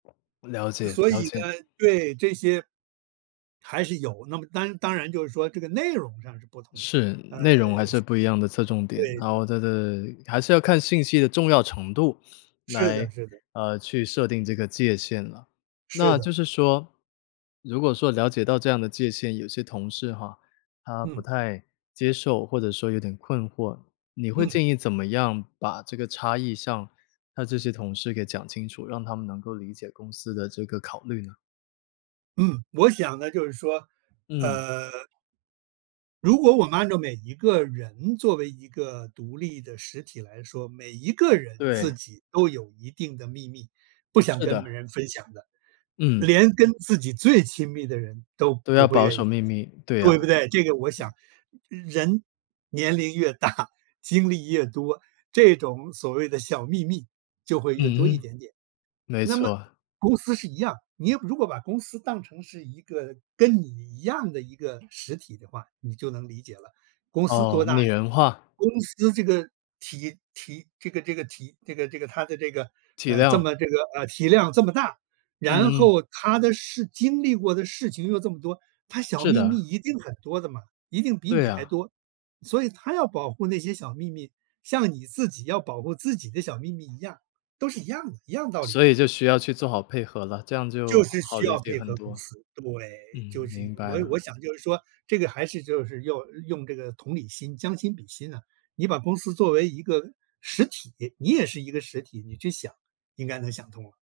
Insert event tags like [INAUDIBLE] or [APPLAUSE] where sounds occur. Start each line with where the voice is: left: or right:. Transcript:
left: 了解
right: 所
left: 了
right: 以呢
left: 解。
right: 对，这些还是有，那么当然当然就是说这个内容上是不同呃。
left: 是，内容还是不一样的侧重点，然
right: 对。
left: 后这个还是要看信息的重要程度，
right: 是
left: 来，
right: 的是的。
left: 呃，去设定这个界限了，
right: 是
left: 那
right: 的。
left: 就是说，如果说了解到这样的界限，有些同事哈，他不
right: 嗯。
left: 太接受或者说有点困惑，你会
right: 嗯。
left: 建议怎么样把这个差异上，他这些同事给讲清楚？让他们能够理解公司的这个考虑呢？
right: 嗯，我想呢，就是说，
left: 嗯。
right: 呃如果我们按照每一个人作为一个独立的实体来说，每一个人自
left: 对。
right: 己都有一定的秘密，不想
left: 是
right: 跟
left: 的。
right: 别人分享的，
left: 嗯。
right: 连跟自己最亲密的人都
left: 都
right: 不
left: 要
right: 会
left: 保
right: 愿意
left: 守秘密，对啊。
right: 对不对？这个我想，人年龄越大 [CHUCKLES] 精力越多，这种所谓的小秘密，就会越多一
left: 嗯哼。
right: 点点。
left: 没
right: 那么，
left: 错。
right: 公司是一样，你如果把公司当成是一个跟你一样的一个实体的话，你就能理解了，公司
left: 哦，
right: 多
left: 拟
right: 大呀，
left: 人化。
right: 公司这个体体这个这个体这个这个它的这个，
left: 体
right: 呃这
left: 谅。
right: 么这个，呃体量这么大，然
left: 嗯嗯。
right: 后它的事经历过的事情又这么多，它小
left: 是
right: 秘密
left: 的。
right: 一定很多的嘛，一定比你
left: 对
right: 还
left: 啊。
right: 多，所以它要保护那些小秘密，像你自己要保护自己的小秘密一样，都是一样的一样的道理。
left: 所以就需要去做好配合了。这样就
right: 就是
left: 好
right: 需
left: 理
right: 要
left: 解
right: 配
left: 很
right: 合公
left: 多。
right: 司，
left: 嗯，
right: 对，就是因
left: 明白
right: 为我
left: 了。
right: 我想就是说，这个还是就是用用这个同理心，将心比心啊，你把公司作为一个实体，你也是一个实体，你去想，应该能想通了。